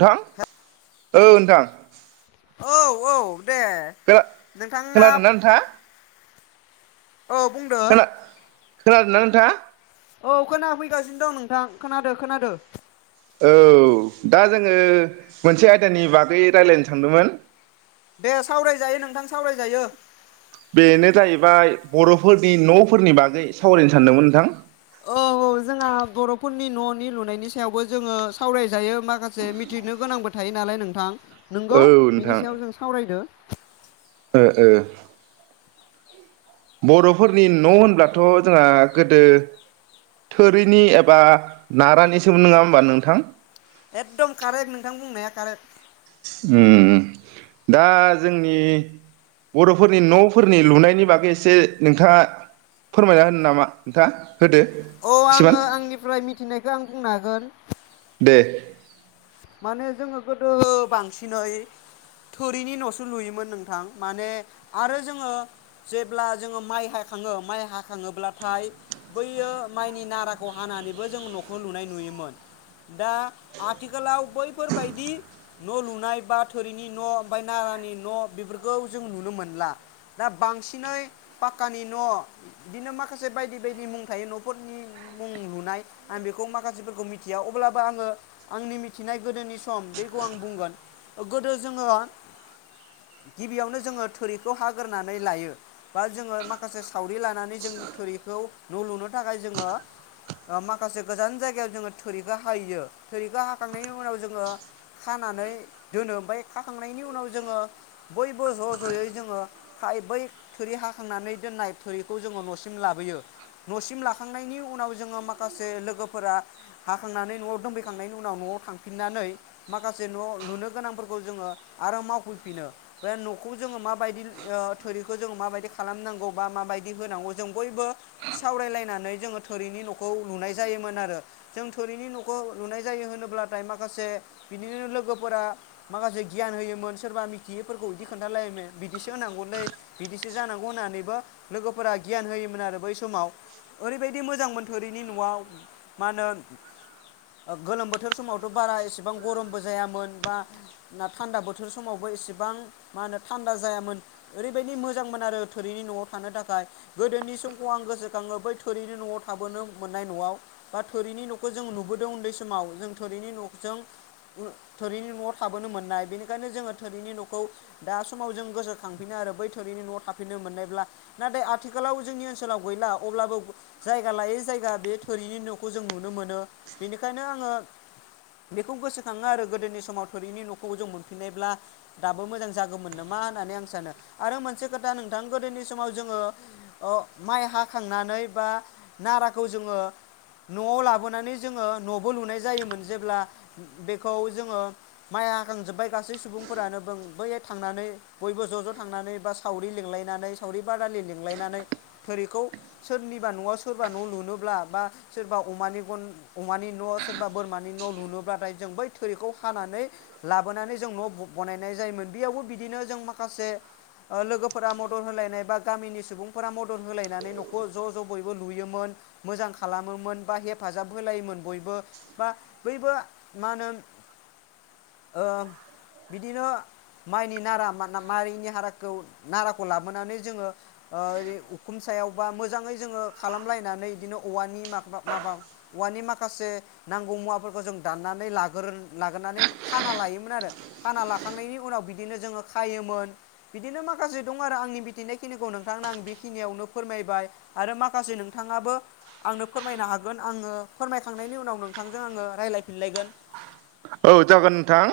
थां। औ नोंथां। औ औ। दे खोना नोंथाङा खोनादोंना नोंथाङा औ बुंदो। खोना खोनादोंना नोंथाङा? औ खोनाफैगासिनो दं नोंथां खोनादो खोनादो। औ दा जोङो मोनसे आयदानि बागै रायलायनो सानदोंमोन। दे सावरायजायो नोंथां सावरायजायो। बाय बर'फोरनि न'फोरनि बागै सावरायनो सानदोंमोन नोंथां। औ औ जोंहा बर'फोरनि न'नि लुनायनि सायावबो जोङो सावरायजायो माखासे मिथिनो गोनांबो थायो नालाय नोंथां। औ नंगौ नोंथां बिनि सायाव जों सावरायदो। ओ ओ। बर'फोरनि न' होनब्लाथ' जोंहा गोदो थोरिनि एबा नारानिसोमोन नङा होमबा नोंथां? एकदम कारेक नोंथां बुंनाया कारेक। उम दा जोंनि बर'फोरनि न'फोरनि लुनायनि बागै एसे नोंथाङा फोरमायना होनो नामा नोंथां? औ आङो आंनिफ्राय मिथिनायखौ आं बुंनो हागोन। [inaudible] माने जोङो गोदो बांसिनै थोरिनि न'सो लुयोमोन नोंथां माने आरो जोङो जेब्ला जोङो माइ हाखाङो माइ हाखाङोब्लाथाय बैयो माइनि नाराखौ हानानैबो जों न'खौ लुनाय नुयोमोन दा आथिख खालाव बैफोरबायदि न' लुनाय बा थोरिनि न' ओमफ्राय नारानि न' बेफोरखौ जों नुनो मोनला। दा बांसिनै पाक्कानि न' बिदिनो माखासे बायदि बायदि मुं थायो न'फोरनि मुं लुनाय आं बेखौ माखासेफोरखौ मिथिया अब्लाबो आङो आंनि मिथिनाय गोदोनि सम बेखौ आं बुंगोन। गोदो जोङो गिबियावनो जोङो थोरिखौ हाग्रोनानै लायो बा जोङो माखासे सावरि लानानै जों थोरिखौ न' लुनो थाखाय जोङो ओ माखासे गोजान जायगायाव जोङो थोरिखौ हाहैयो। थोरिखौ हाखांनायनि उनाव जोङो खानानै दोनो ओमफ्राय खाखांनायनि उनाव जोङो बयबो ज' ज'यै जोङो बै थोरि हाखांनानै दोननाय थोरिखौ जोङो न'सिम लाबोयो। न'सिम लाखांनायनि उनाव जोङो माखासे लोगोफोरा हाखांनानै न'आव दोनफै खांनायनि उनाव न'आव थांफिननानै माखासे न' लुनो गोनांफोरखौ जोङो आरो मावफैफिनो बे न'खौ जोङो माबायदि ओ थोरिखौ जोङो माबायदि खालामनांगौ बा माबायदि होनांगौ जों बयबो सावरायलायनानै जोङो थोरिनि न'खौ लुनाय जायोमोन आरो जों थोरिनि न'खौ लुनाय जायो होनोब्लाथाय माखासे बिदि लोगोफोरा माखासे गियान होयोमोन सोरबा मिथियैफोरखौ बिदि खोन्थालायोमोन बिदिसो होनांगौलै बिदिसो जानांगौ होननानैबो लोगोफोरा गियान होयोमोन आरो बै समाव ओरैबायदि मोजांमोन थोरिनि न'आव मा होनो ओ गोलोम बोथोर समावथ' बारा एसेबां गरमबो जायामोन बा ना थान्दा बोथोर समावबो एसेबां मा होनो थान्दा जायामोन ओरैबायदि मोजांमोन आरो थोरिनि न'आव थानो थाखाय गोदोनि समखौ आं गोसोखाङो बै थोरिनि न'आव थाबोनो मोननाय न'आव बा थोरिनि न'खौ जों नुबो दों उन्दै समाव जों थोरिनि न'जों थोरिनि न'आव थाबोनो मोननाय बेनिखायनो जोङो थोरिनि न'खौ दा समाव जों गोसोखांफिनो आरो बै थोरिनि न'आव थाफिननो मोननायब्ला नाथाय आथिखालाव जोंनि ओनसोलाव गैला अब्लाबो जायगा लायै जायगा बे थोरिनि न'खौ जों नुनो मोनो। बेनिखायनो आङो बेखौ गोसोखाङो आरो गोदोनि समाव थोरिनि न'खौ जों मोनफिननायब्ला दाबो मोजां जागौमोन नामा होननानै आं सानो। आरो मोनसे खोथा नोंथां गोदोनि समाव जोङो ओ माइ हाखांनानै बा नाराखौ जोङो न'आव लाबोनानै जोङो न'बो लुनाय जायोमोन जेब्ला बेखौ जोङो माइ हाखांजोब्बाय गासै सुबुंफोरानो बैहाय थांनानै बयबो ज' ज' थांनानै बा सावरि लिंलायनानै सावरि बादालि लिंलायनानै थोरिखौ सोरनिबा न'आव सोरबा न' लुनोब्ला बा सोरबा अमानि गन अमानि न सोरबा बोरमानि न लुनोब्लाथाय जों बै थोरिखौ हानानै लाबोनानै जों न बनायनाय जायोमोन बेयावबो बिदिनो जों माखासे लोगोफोरा मदद होलायनाय बा गामिनि सुबुंफोरा मदद होलायनानै नखौ ज ज बयबो लुयोमोन मोजां खालामोमोन बा हेफाजाब होलायोमोन बयबो बा बयबो मा होनो ओ बिदिनो माइनि नारा मनि हाराखौ नाराखौ लाबोनानै जोङो उखुम सायाव बा मोजाङै जोङो खालामलायनानै बिदिनो औवानि मा माबा। औवानि माखासे नांगौ मुवाफोरखौ जों दाननानै लागोर लाग्रोनानै खाना लायोमोन आरो खाना लाखांनायनि उनाव बिदिनो जोङो खायोमोन बिदिनो माखासे दं आरो आंनि मिथिनायखिनिखौ नोंथांनो आं बेखिनियावनो फोरमायबाय आरो माखासे नोंथाङाबो आंनो फोरमायनो हागोन आङो। फोरमायखांनायनि उनाव नोंथांजों आङो रायलायफिनलायगोन औ जागोन नोंथां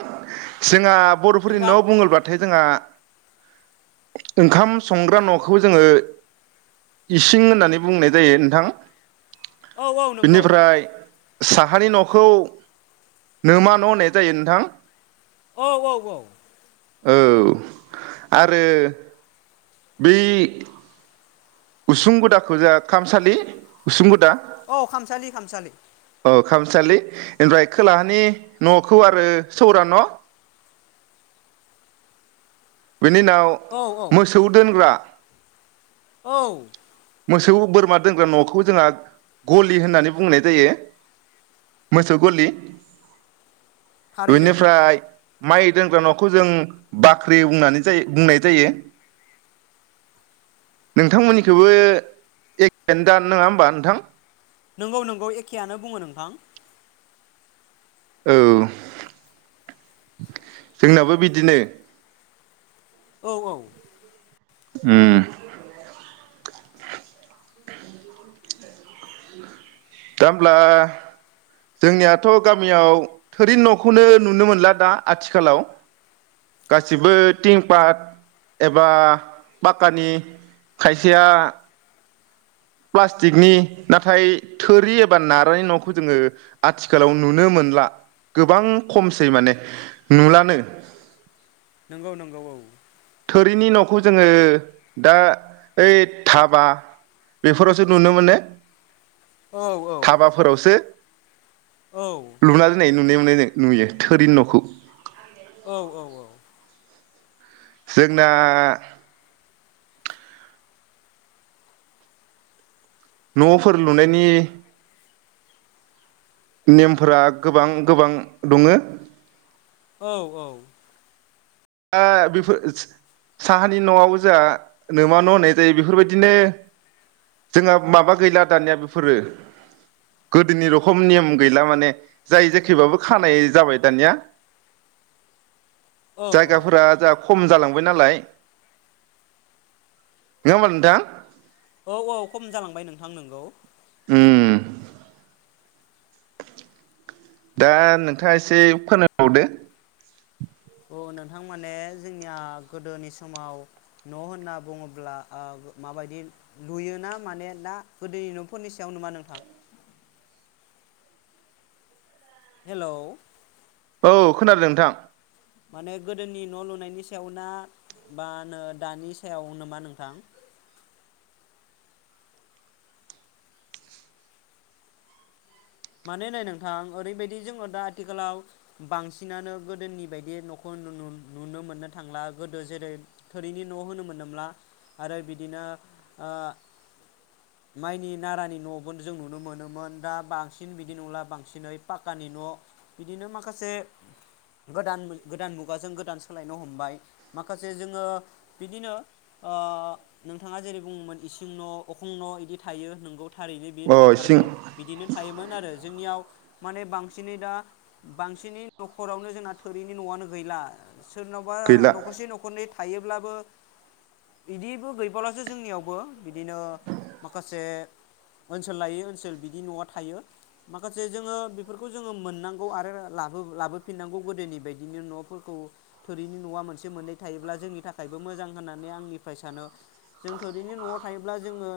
सिंहा बरफोरनि नोंथां नआव बुङोब्लाथाय जोंहा ओंखाम संग्रा नखौ जोङो इसिं होननानै बुंनाय जायो नोंथां औ औ नंगौ बिनिफ्राय साहानि नखौ नमा न होननाय जायो नोंथां औ औ औ औ आरो बि उसुं गुदाखौ जोंहा खामसालि उसुं गुदा औ खामसालि खामसालि औ खामसालि ओमफ्राय खोलाहानि नखौ आरो सौरा न बिनि उनाव औ औ मोसौ दोनग्रा औ मोसौ बोरमा दोनग्रा नखौ जोंहा गलि होननानै बुंनाय जायो मोसौ गलि थारैनो बिनिफ्राय माइ दोनग्रा नखौ जों बाख्रि बुंनाय जायो नोंथांमोननिखौबो एखनो दान नङा होमबा नोंथां नंगौ नंगौ एखेयानो बुङो नोंथां औ जोंनाबो बिदिनो औ औ उम दा होमब्ला जोंनियाथ गामियाव थोरि नखौनो नुनो मोनला दा आथिखालाव गासिबो थिं पात एबा पाक्कानि खायसेया प्लास्टिकनि नाथाय थोरि एबा नारानि नखौ जोङो आथिखालाव नुनो मोनला गोबां खमसै माने नुलानो नोंगौ नोंगौ औ थोरिनि नखौ जोङो दा ओइ धाबा बेफोरावसो नुनो मोनो औ औ धाबाफोरावसो औ लुना दोननाय नुनो नुयो नुयो थोरिन नखौ औ औ औ जोंना नफोर लुनायनि नेमफोरा गोबां गोबां दङो औ औ दा बेफोर साहानि नआव जोंहा नोमा न होननाय जायो बेफोरबायदिनो जोंहा माबा गैला दानिया बेफोरो गोदोनि रखम नियम गैला माने जाय जेखैबाबो खानाय जाबाय दानिया औ जायगाफोरा जोंहा खम जालांबाय नालाय नङा होमब नोंथां औ औ खम जालांबाय नोंथां नोंगौ उम दा नोंथाङा एसे [unintelligible] औ नोंथां माने जोंनिया गोदोनि समाव न होनना बुङोब्ला ओ माबायदि लुयोना माने दा गोदोनि न'फोरनि सायाव नामा नोंथां हेलौ औ खोनादों नोंथां माने गोदोनि न लुनायनि सायाव ना बा नो दानि सायावनोमा नोंथां मानै नै नोंथां ओरैबायदि जोङो दा आथिखालाव बांसिनानो गोदोनि बायदि नखौ नु नुनो मोननो थांला गोदो जेरै थोरिनि न होनो मोनोमला आरो बिदिनो ओ माइनि नारानि नबो जों नुनो मोनोमोन दा बांसिन बांसिन बिदि नंला बांसिनै पाकानि न बिदिनो माखासे गोदान गोदान मुगाजों गोदान सोलायनो हमबाय माखासे जोङो बिदिनो ओ नोंथाङा जेरै बुङोमोन इसिं न' अखं न' इदि थायो नंगौ थारैनो बेयो अ इसिं नोंथारगौ बिदिनो मोन आरो जोंनियाव माने बांसिनै दा बांसिनै नखरावनो जोंना थोरिनि नआनो गैला सोरनावबा गैला नखरसे नखरनै थायोब्लाबो बिदिबो गैबावलासो जोंनियावबो बिदिनो माखासे ओनसोल लायै ओनसोल बिदि नआ थायो माखासे जोङो बेफोरखौ जोङो मोननांगौ आरो लाबोफिननांगौ गोदोनि बायदिनो नफोरखौ थोरिनि नआ मोनसे मोननै थायोब्ला जोंनि थाखायबो मोजां होननानै आंनिफ्राय सानो जों थोरिनि नआव थायोब्ला जोङो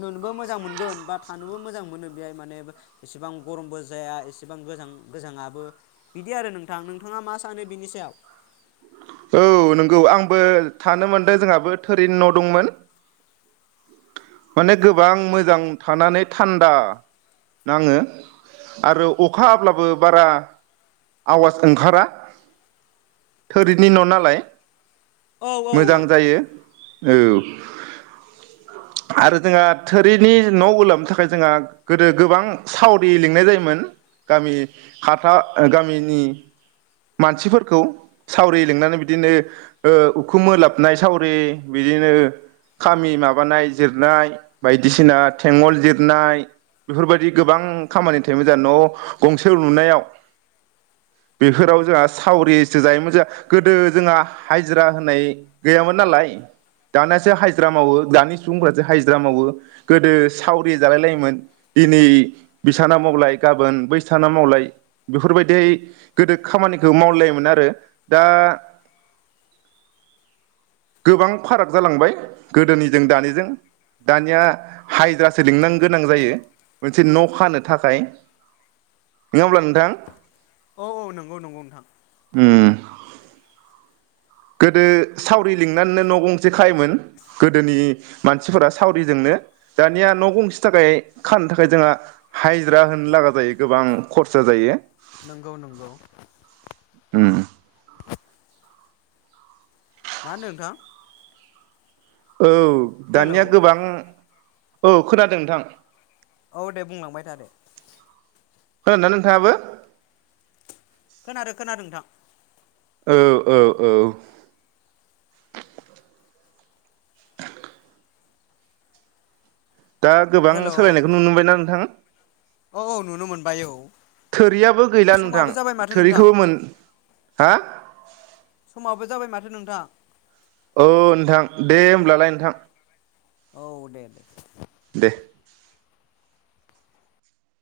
नुनोबो मोजां मोनगोन बा थानोबो मोजां मोनो बेहाय माने एसेबां गरमबो जाया एसेबां गोजां गोजाङाबो बिदि आरो नोंथां नोंथाङा मा सानो बिनि सायाव औ नोंगौ आंबो थानो मोनदों जोंहाबो थोरिनि न दंमोन माने गोबां मोजां थानानै थान्दा नाङो आरो अखा हाब्लाबो बारा आवाज ओंखारा थोरि नि न नालाय औ औ औ मोजां जायो औ आरो जोंहा थोरिनि न ओलाबनो थाखाय जोंहा गोदो गोबां सावरि लिंनाय जायोमोन गामि हाथा गामिनि मानसिफोरखौ सावरि लिंनानै बिदिनो ओ उखुुम ओलाबनाय सावरि बिदिनो खामि माबानाय जिरनाय बायदिसिना थेङल जिरनाय बेफोरबायदि गोबां खामानि थायोमोन जा न गंसे लुनायाव बेफोराव जोंहा सावरिसो जायोमोन जोआ गोदो जोङा हाजिरा होनाय गैयामोन नालाय दानियासो हाजिरा मावो दानि सुबुंफ्रासो हाजिरा मावो गोदो सावरि जालाय लायोमोन दिनै बिसाना मावलाय गाबोन बैसाना मावलाय बेफोरबायदिहाय गोदो खामानिखौ मावलायोमोन आरो दा गोबां फाराग जालांबाय गोदोनिजों दानिजों दानिया हायजिरासो लिंनो गोनां जायो मोनसे न खानो थाखाय नङा होनबा नोंथां औ औ नंगौ नंगौ नोंथां उम गोदो सावरि लिंनानैनो न गंसे खायोमोन गोदोनि मानसिफोरा सावरिजोंनो दानिया न गंसे थाखाय खानो थाखाय जोंहा हायजिरा होनो लागा जायो गोबां खरसा जायो नोंगौ नोंगौ ओम मा होनदों नोंथां औ हेलौ दानिया गोबां औ खोनादों नोंथां औ दे बुंलांबाय था दे खोनादोना नोंथाङाबो खोनादो खोनादो नोंथां औ औ औ दा गोबां हेलौ सोलायनायखौ नुनो मोनबायना नोंथां औ औ नुनो मोनबाय औ थोरियाबो गैला नोंथां समाबो जाबाय माथो नोंथां थोरिखौबो मोन हा समाबो जाबाय माथो नोंथां औ नोंथां दे होमब्लालाय नोंथां औ दे दे [inaudible]